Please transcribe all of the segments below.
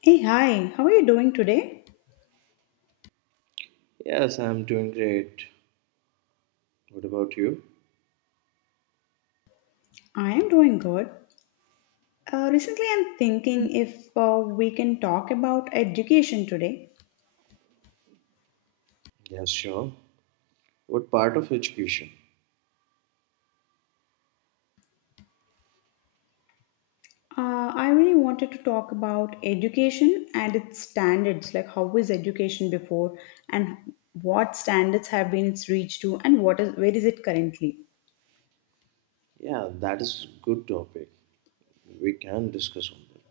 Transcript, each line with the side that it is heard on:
left: Hey, hi, how are you doing today?
right: Yes, I'm doing great. What about you?
left: I am doing good. Recently, I'm thinking if we can talk about education today.
right: Yes, sure. What part of education?
left: I really wanted to talk about education and its standards, like how was education before and what standards have been its reached to and what is where is it currently?
right: Yeah, that is good topic. We can discuss on that.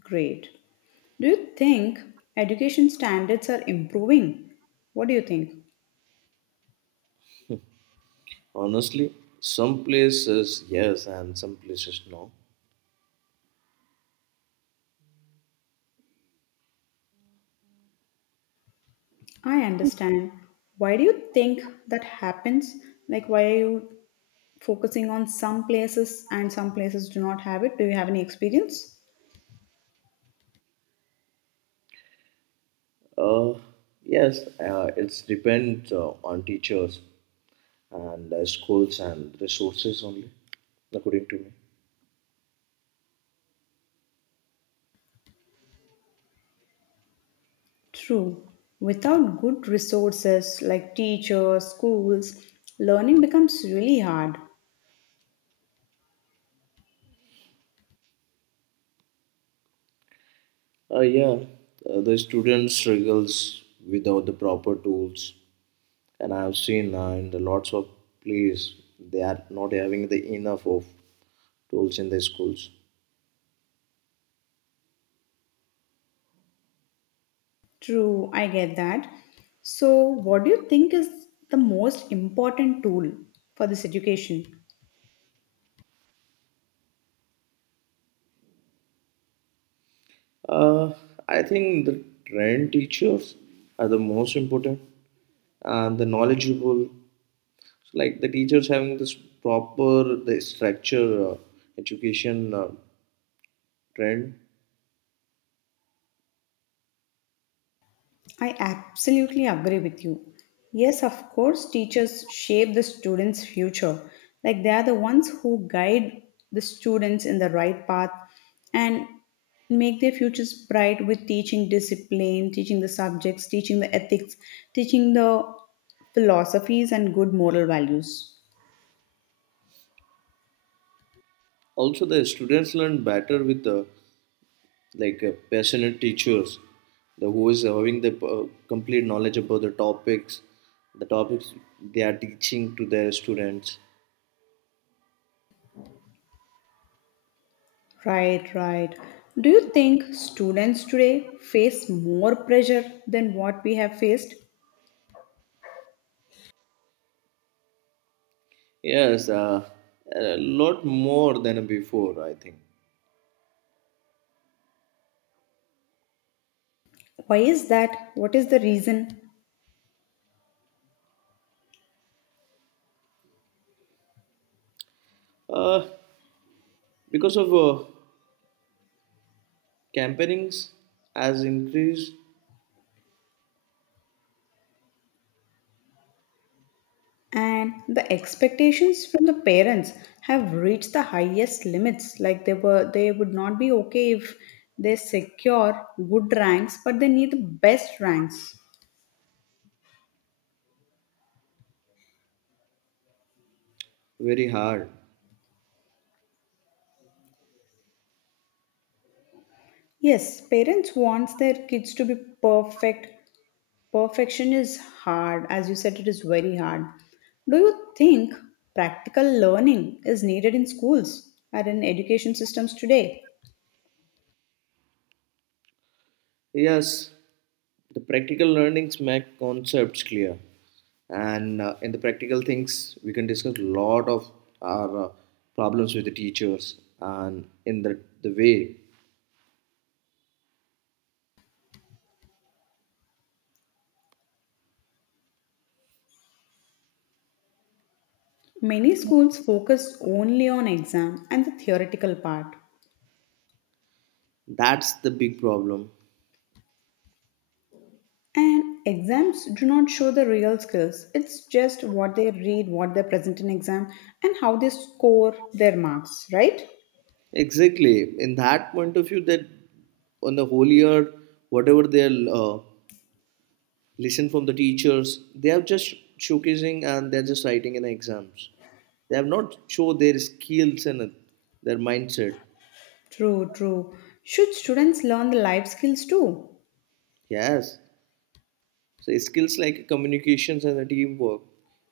left: Great. Do you think education standards are improving? What do you think?
right: Honestly, some places yes, and some places no.
left: I understand. Why do you think that happens? Like, why are you focusing on some places and some places do not have it. Do you have any experience?
right: Uh, yes, it's depends on teachers and schools and resources only, according to me.
left: True. Without good resources like teachers, schools, learning becomes really hard.
right: Yeah, the student struggles without the proper tools, and I have seen in the lots of place they are not having the enough of tools in the schools.
left: True, I get that. So, what do you think is the most important tool for this education?
right: Uh, I think the trained teachers are the most important and the knowledgeable. So like the teachers having this proper the structure education trend.
left: I absolutely agree with you. Yes, of course, teachers shape the students' future. Like they are the ones who guide the students in the right path and make their futures bright with teaching discipline, teaching the subjects, teaching the ethics, teaching the philosophies and good moral values.
right: Also, the students learn better with the like passionate teachers the who is having the complete knowledge about the topics they are teaching to their students.
left: Right, right. Do you think students today face more pressure than what we have faced?
right: Yes, a lot more than before, I think
left: Why is that? What is the reason?
right: uh, because of campaignings has increased.
left: And the expectations from the parents have reached the highest limits. Like they would not be okay if they secure good ranks, but they need the best ranks.
right: Very hard.
left: Yes, parents wants their kids to be perfect. Perfection is hard. As you said, it is very hard. Do you think practical learning is needed in schools and in education systems today?
right: Yes, the practical learnings make concepts clear, and in the practical things, we can discuss a lot of our problems with the teachers, and in the way.
left: Many schools focus only on exam and the theoretical part.
right: That's the big problem.
left: And exams do not show the real skills. It's just what they read, what they present in exam, and how they score their marks, right?
right: Exactly, in that point of view, that on the whole year, whatever they listen from the teachers, they are just showcasing and they're just writing in exams. They have not show their skills and their mindset.
left: True, true. Should students learn the life skills too?
right: Yes, so skills like communications and the teamwork,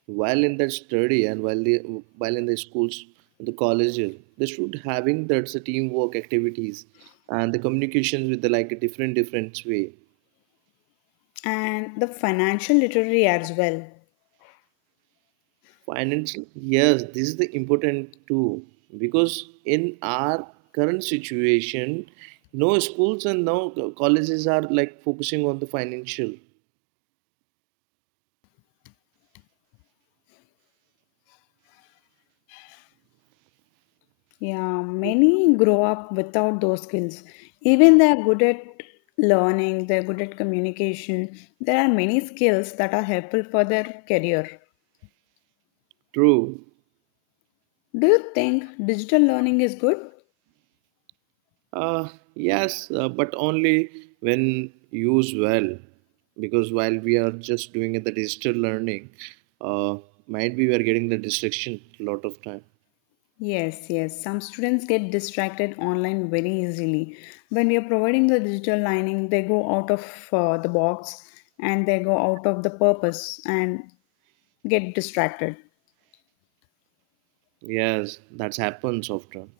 right: while in the study and while the while in the schools and the colleges, they should having that's the teamwork activities and the communications with the like a different different way.
left: And the financial literacy as well.
right: Financial, yes, this is the important too because in our current situation, no schools and no colleges are like focusing on the financial.
left: Yeah, many grow up without those skills. Even they are good at learning, they're good at communication. There are many skills that are helpful for their career.
right: True.
left: Do you think digital learning is good?
right: Uh, yes, but only when used well, because while we are just doing it, the digital learning, uh, might be we are getting the distraction a lot of time.
left: Yes, yes. Some students get distracted online very easily. When we are providing the digital learning, they go out of the box and they go out of the purpose and get distracted.
right: Yes, that happens often.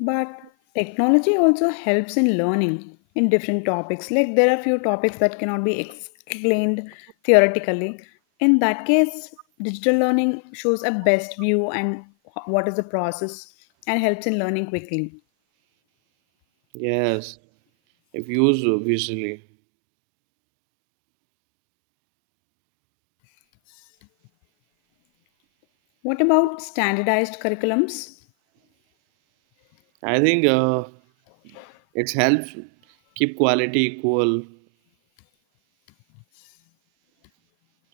left: But technology also helps in learning in different topics. Like there are few topics that cannot be explained theoretically. In that case, digital learning shows a best view and what is the process and helps in learning quickly.
right: Yes, if used obviously.
left: What about standardized curriculums?
right: I think it helps keep quality equal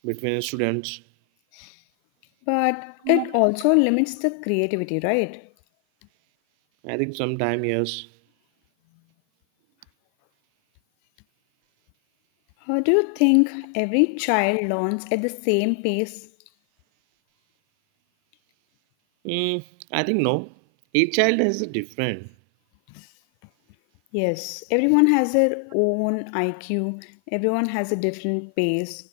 right: between students.
left: But it also limits the creativity, right?
right: I think sometime yes.
left: How do you think every child learns at the same pace?
right: Mm, I think no. Each child has a different.
left: Yes, everyone has their own IQ, everyone has a different pace.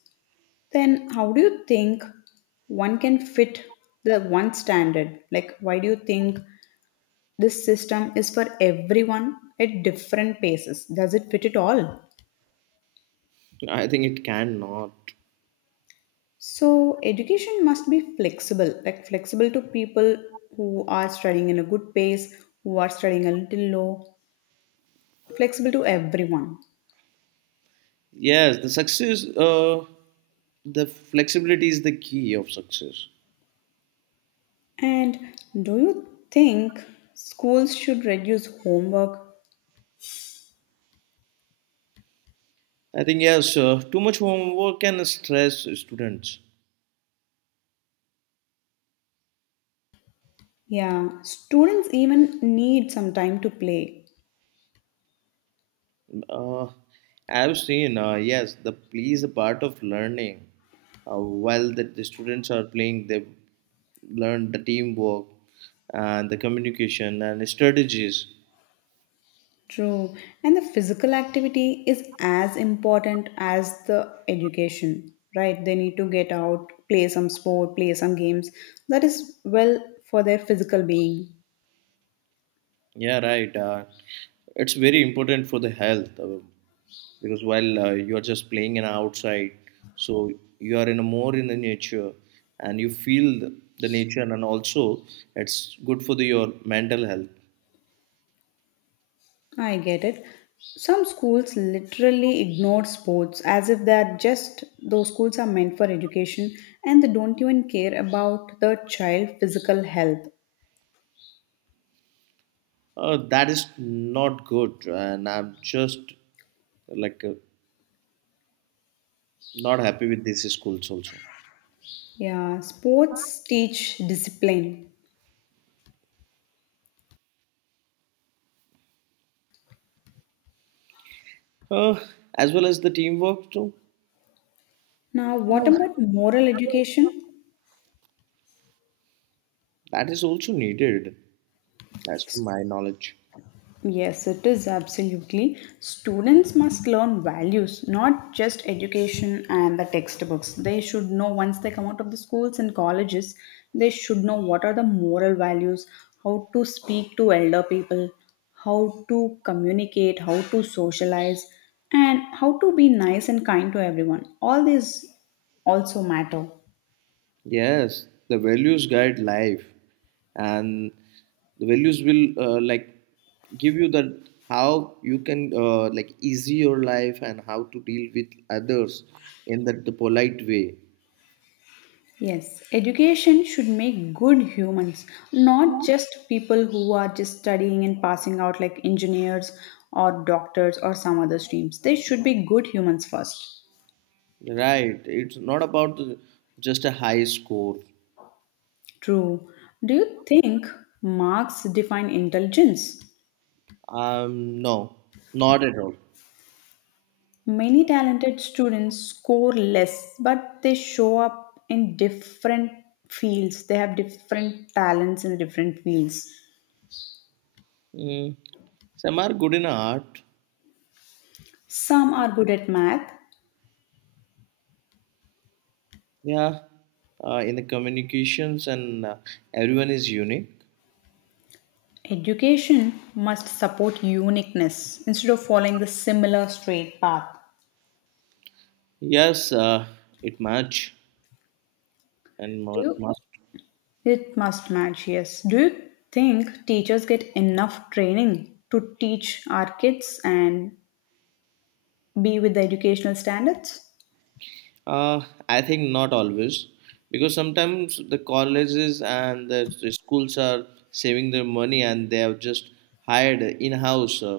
left: Then, how do you think one can fit the one standard? Like, why do you think this system is for everyone at different paces? Does it fit it all?
right: I think it cannot.
left: So education must be flexible, like flexible to people who are studying in a good pace, who are studying a little low, flexible to everyone.
right: Yes, the success, the flexibility is the key of success.
left: And do you think schools should reduce homework?
right: I think, yes, too much homework can stress students.
left: Yeah, students even need some time to play.
right: Uh, I've seen, yes, the play is a part of learning. While the students are playing, they learn the teamwork and the communication and strategies.
left: True. And the physical activity is as important as the education, right? They need to get out, play some sport, play some games. That is well for their physical being.
right: Yeah, right. It's very important for the health because while you are just playing in outside, so you are in a more in the nature and you feel the nature, and also it's good for your mental health.
left: I get it. Some schools literally ignore sports as if they're just those schools are meant for education and they don't even care about the child physical health.
right: That is not good, and I'm just like not happy with these schools also.
left: Yeah, sports teach discipline.
right: Uh, as well as the teamwork too.
left: Now, what about moral education?
right: That is also needed, as per my knowledge.
left: Yes, it is absolutely. Students must learn values, not just education and the textbooks. They should know once they come out of the schools and colleges, they should know what are the moral values, how to speak to elder people, how to communicate, how to socialize, and how to be nice and kind to everyone. All these also matter.
right: Yes, the values guide life, and the values will like give you that how you can like easy your life and how to deal with others in that the polite way.
left: Yes, education should make good humans, not just people who are just studying and passing out like engineers or doctors or some other streams. They should be good humans first.
right: Right? It's not about just a high score.
left: True. Do you think marks define intelligence?
right: No, not at all.
left: Many talented students score less, but they show up in different fields. They have different talents in different fields.
right: Mm. Some are good in art.
left: Some are good at math.
right: Yeah, in the communications and everyone is unique.
left: Education must support uniqueness instead of following the similar straight path.
right: Yes, it much and
left: Do
right: more
left: you?
right: must.
left: It must match, yes. Do you think teachers get enough training to teach our kids and be with the educational standards?
right: uh, I think not always because sometimes the colleges and the schools are saving their money and they have just hired in-house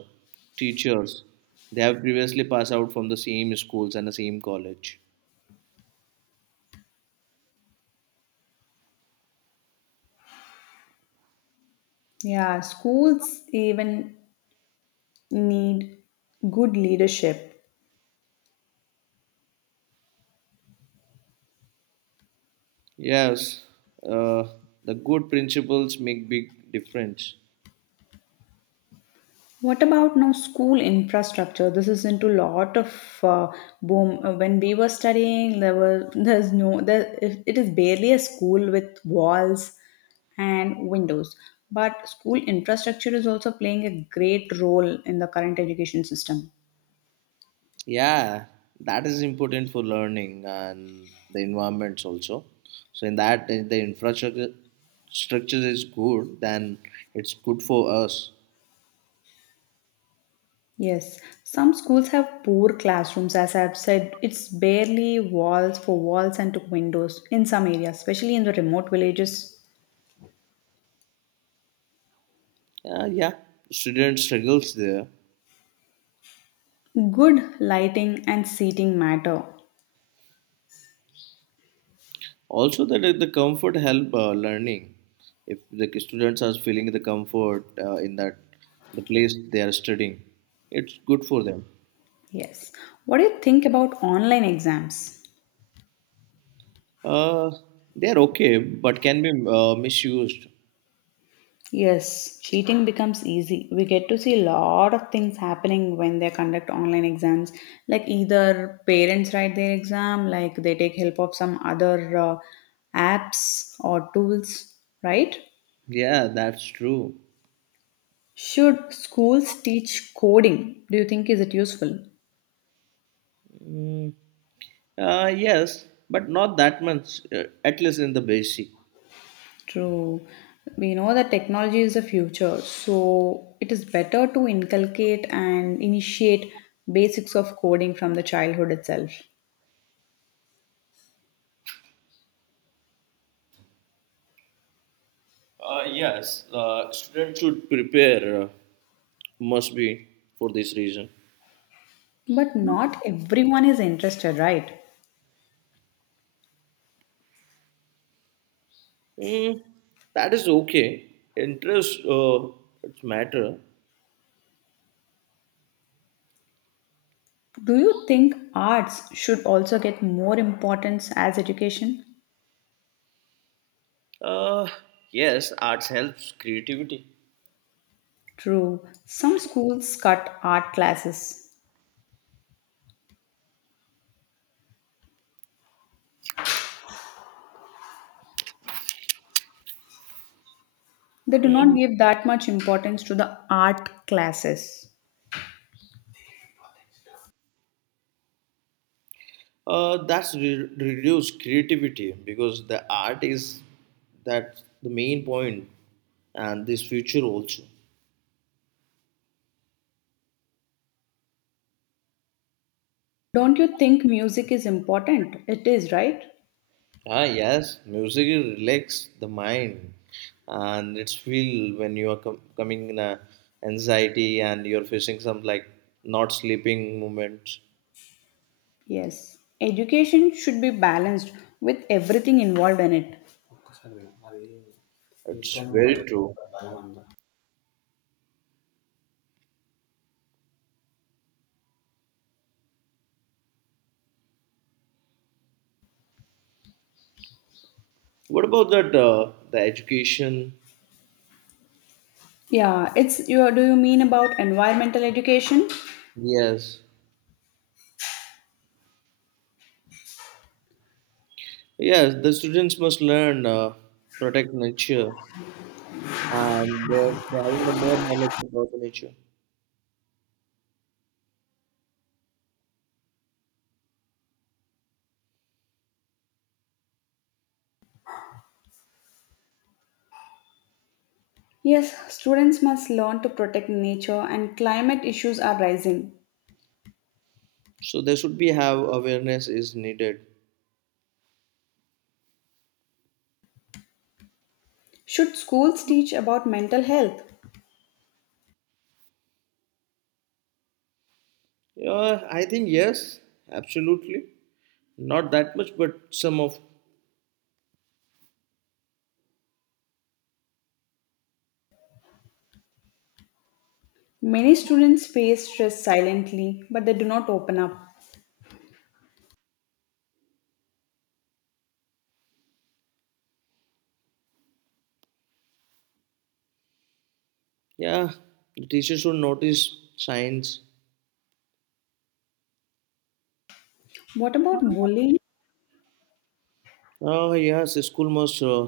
right: teachers. They have previously passed out from the same schools and the same college.
left: Yeah, schools even need good leadership.
right: Yes, uh, the good principles make big difference.
left: What about now school infrastructure? This is into lot of boom. When we were studying, there were there's no there. It is barely a school with walls and windows. But school infrastructure is also playing a great role in the current education system.
right: Yeah, that is important for learning and the environments also. So in that, if the infrastructure structure is good, then it's good for us.
left: Yes, some schools have poor classrooms. As I've said, it's barely walls for walls and to windows in some areas, especially in the remote villages.
right: Yeah, student struggles there.
left: Good lighting and seating matter.
right: Also, the comfort help learning. If the students are feeling the comfort in that the place they are studying, it's good for them.
left: Yes. What do you think about online exams?
right: Uh, they are okay, but can be misused.
left: Yes, cheating becomes easy. We get to see a lot of things happening when they conduct online exams. Like either parents write their exam, like they take help of some other apps or tools, right?
right: Yeah, that's true.
left: Should schools teach coding? Do you think is it useful?
right: Yes, but not that much, at least in the basic.
left: True. We know that technology is the future, so it is better to inculcate and initiate basics of coding from the childhood itself.
right: Yes, students should prepare, must be for this reason.
left: But not everyone is interested, right?
right: Mm, that is okay. Interest, it's matter.
left: Do you think arts should also get more importance as education?
right: Uh, yes, arts helps creativity.
left: True. Some schools cut art classes. They do not
right: Mm.
left: give that much importance to the art classes.
right: That's reduce creativity because the art is that the main point, and this future also.
left: Don't you think music is important? It is, right?
right: Ah, yes, music relax the mind, and it's feel when you are coming in a anxiety and you're facing some like not sleeping moments.
left: Yes, education should be balanced with everything involved in it.
right: It's very true. What about that? The education?
left: Yeah, it's you do you mean about environmental education?
right: Yes, yes. The students must learn protect nature, and they're having the more knowledge about the nature.
left: Yes, students must learn to protect nature and climate issues are rising.
right: So there should be have awareness is needed.
left: Should schools teach about mental health?
right: Yeah, I think yes, absolutely. Not that much, but some of.
left: Many students face stress silently, but they do not open up.
right: Yeah, the teacher should notice signs.
left: What about bullying?
right: Oh, yes, the school must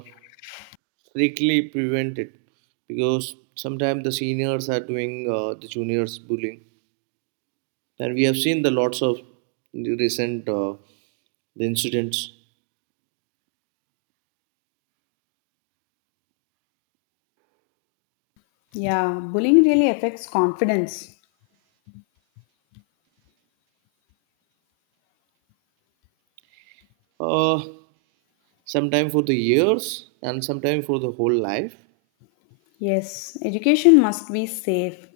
right: strictly prevent it because sometimes the seniors are doing the juniors bullying. And we have seen the lots of the recent the incidents.
left: Yeah, bullying really affects confidence.
right: Uh, sometime for the years and sometime for the whole life.
left: Yes, education must be safe.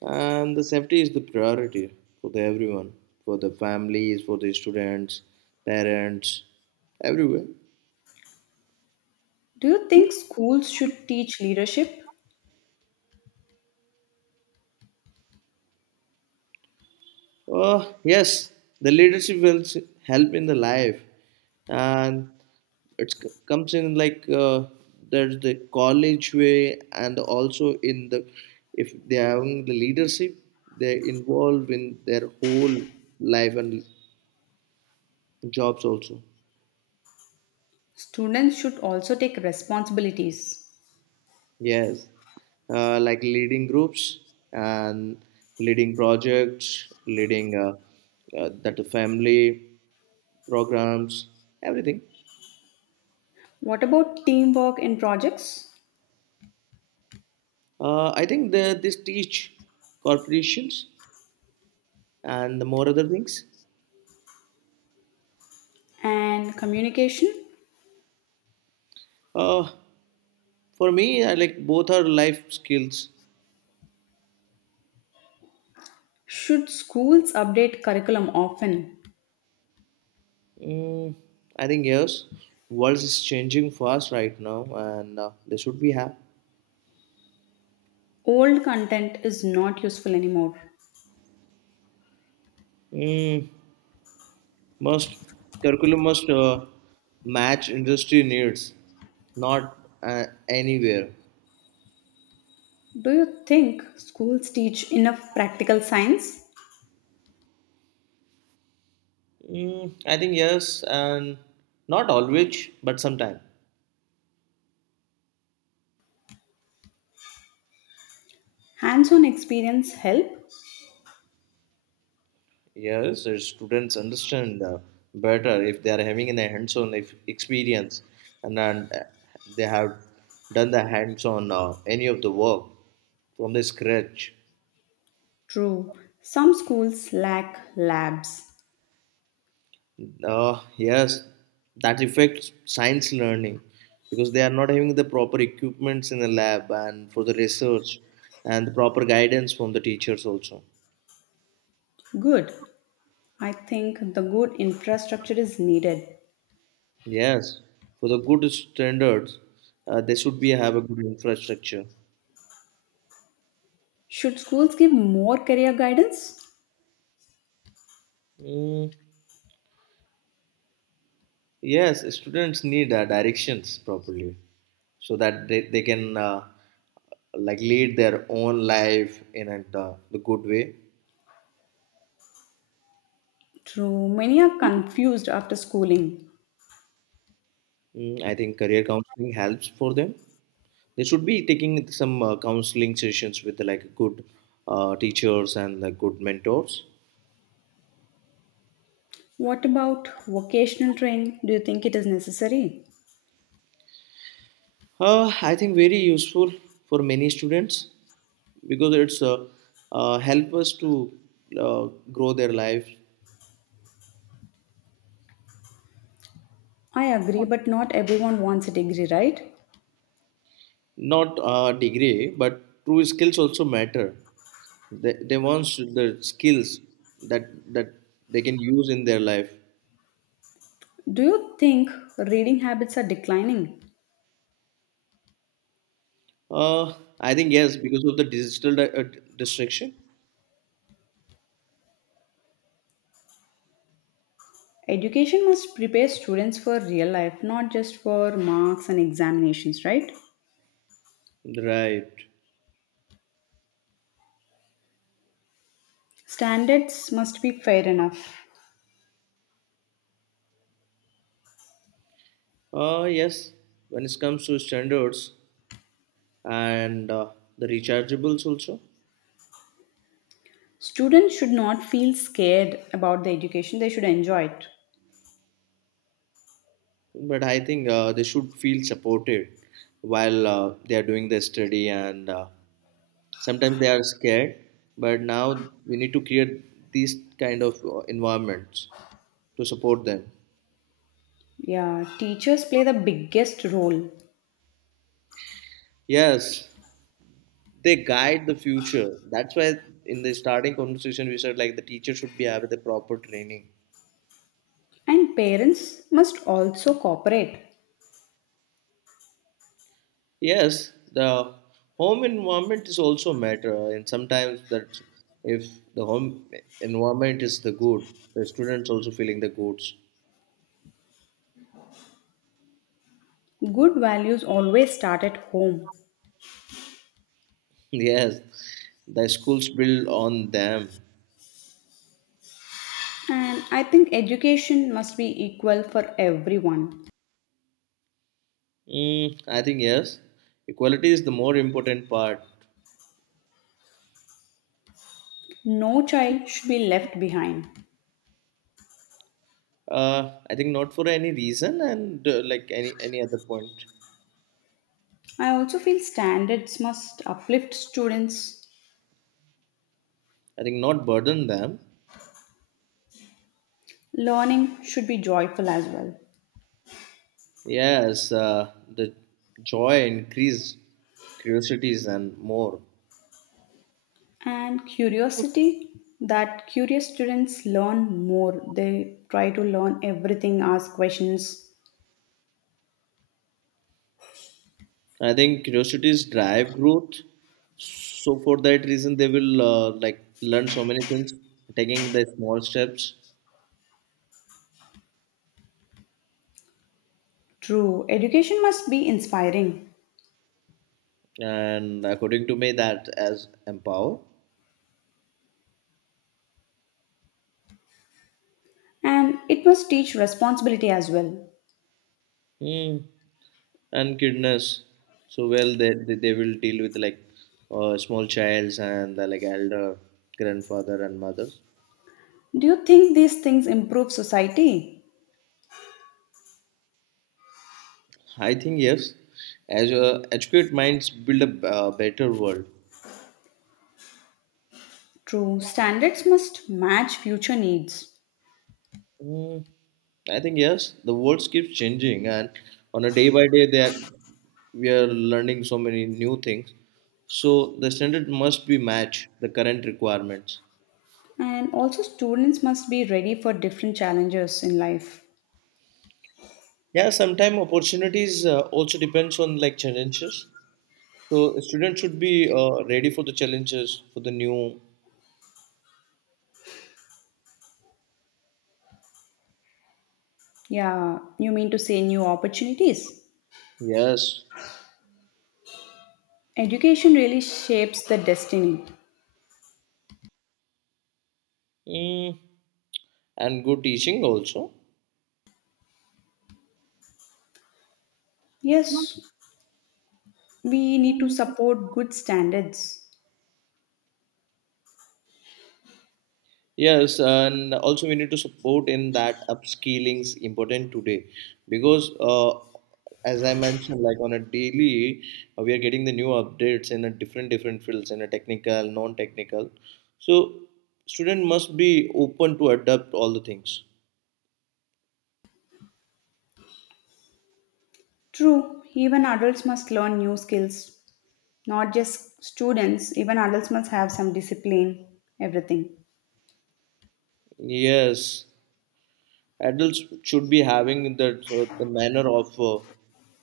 right: And the safety is the priority for the everyone, for the families, for the students, parents, everywhere.
left: Do you think schools should teach leadership?
right: Oh yes, the leadership will help in the life, and it comes in like there's the college way, and also in the, if they are having the leadership, they involved in their whole life and jobs also.
left: Students should also take responsibilities.
right: Yes, like leading groups and leading projects, leading that the family programs, everything.
left: What about teamwork in projects
right: I think this teach corporations and the more other things.
left: and communication?
right: Uh, for me, I like both are life skills.
left: Should schools update curriculum often?
right: Mm, I think yes, world is changing fast right now, and they should be have.
left: Old content is not useful anymore.
right: Mm, must curriculum must match industry needs, not anywhere.
left: Do you think schools teach enough practical science?
right: Mm, I think yes, and not always, but sometimes.
left: Hands on experience help?
right: Yes, students understand better if they are having a hands-on experience, and then they have done the hands-on any of the work from the scratch.
left: True. Some schools lack labs.
right: Yes, that affects science learning because they are not having the proper equipments in the lab and for the research and the proper guidance from the teachers also.
left: Good. I think the good infrastructure is needed.
right: Yes, for the good standards, they should be have a good infrastructure.
left: Should schools give more career guidance?
right: Mm. Yes, students need directions properly so that they can like lead their own life in a, the good way.
left: True, many are confused after schooling.
right: Mm, I think career counseling helps for them. They should be taking some counseling sessions with like good teachers and like good mentors.
left: What about vocational training? Do you think it is necessary?
right: I think very useful for many students because it's help us to uh, grow their life.
left: I agree, but not everyone wants a degree, right?
right: Not a degree, but true skills also matter. They want the skills that they can use in their life.
left: Do you think reading habits are declining?
right: Uh, I think yes, because of the digital distraction.
left: Education must prepare students for real life, not just for marks and examinations, right?
right: Right.
left: Standards must be fair enough.
right: Yes, when it comes to standards and the rechargeables also.
left: Students should not feel scared about the education, they should enjoy it.
right: But I think they should feel supported while they are doing their study, and sometimes they are scared, but now we need to create these kind of environments to support them.
left: Yeah, teachers play the biggest role.
right: Yes, they guide the future. That's why in the starting conversation we said like the teacher should be having the proper training.
left: And parents must also cooperate.
right: Yes, the home environment is also matter, and sometimes that if the home environment is the good, the students also feeling the goods.
left: Good values always start at home.
right: Yes, the schools build on them.
left: And I think education must be equal for everyone.
right: Mm, I think yes. Equality is the more important part.
left: No child should be left behind.
right: I think not for any reason and like any other point.
left: I also feel standards must uplift students.
right: I think not burden them.
left: Learning should be joyful as well.
right: Yes, the joy increase curiosities and more.
left: And curiosity that curious students learn more. They try to learn everything, ask questions.
right: I think curiosities drive growth. So for that reason, they will like learn so many things, taking the small steps.
left: True, education must be inspiring.
right: And according to me, that as empower.
left: And it must teach responsibility as well.
right: Hmm. And goodness, so well they will deal with like small childs and the, like elder grandfather and mothers.
left: Do you think these things improve society?
right: I think yes, as educate minds build a better world.
left: True, standards must match future needs.
right: Hmm. I think yes, the world keeps changing, and on a day by day, that we are learning so many new things. So the standard must be match the current requirements.
left: And also, students must be ready for different challenges in life.
right: Yeah, sometimes opportunities also depends on like challenges. So students should be ready for the challenges for the new.
left: Yeah, you mean to say new opportunities?
right: Yes.
left: Education really shapes the destiny.
right: Mm, and good teaching also.
left: Yes, we need to support good standards.
right: Yes, and also we need to support in that upskilling is important today because as I mentioned, like on a daily, we are getting the new updates in a different different fields in a technical, non-technical. So student must be open to adapt all the things.
left: True, even adults must learn new skills, not just students, even adults must have some discipline, everything.
right: Yes. Adults should be having that the manner of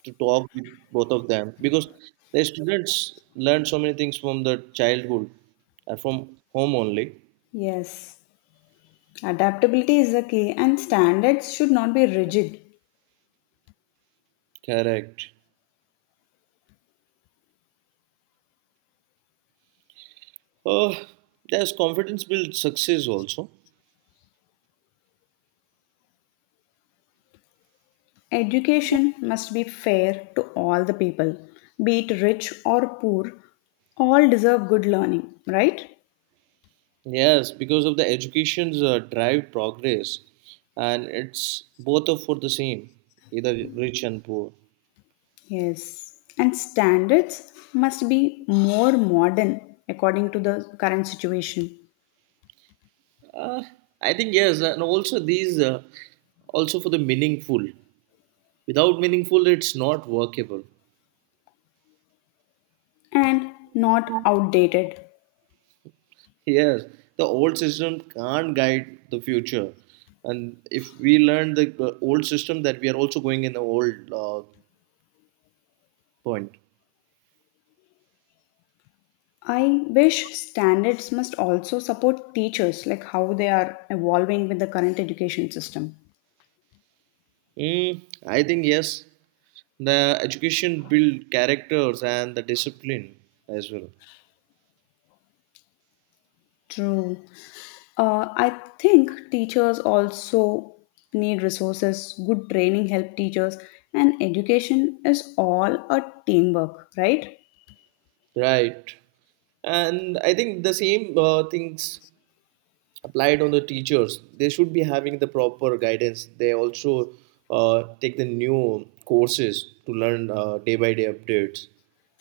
right: to talk with both of them because the students learn so many things from the childhood and from home only.
left: Yes, adaptability is the key, and standards should not be rigid.
right: Correct. Uh, yes, confidence builds success also.
left: Education must be fair to all the people, be it rich or poor, all deserve good learning, right?
right: Yes, because of the education's drive progress, and it's both are for the same, either rich and poor.
left: Yes, and standards must be more modern according to the current situation
right: Uh, I think yes, and also these also for the meaningful. Without meaningful, it's not workable.
left: and not outdated.
right: Yes, the old system can't guide the future. And if we learn the old system, that we are also going in the old point.
left: I wish standards must also support teachers, like how they are evolving with the current education system.
right: Mm, I think yes, the education build characters and the discipline as well.
left: True. I think teachers also need resources. Good training help teachers, and education is all a teamwork, right?
right: Right. And I think the same things applied on the teachers. They should be having the proper guidance. They also take the new courses to learn day by day updates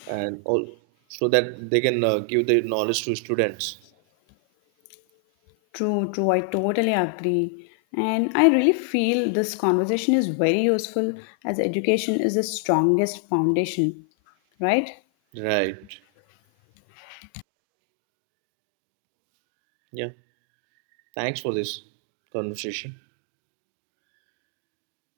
right: and all, so that they can give the knowledge to students.
left: True, true. I totally agree. And I really feel this conversation is very useful as education is the strongest foundation, right?
right: Right, yeah, thanks for this conversation.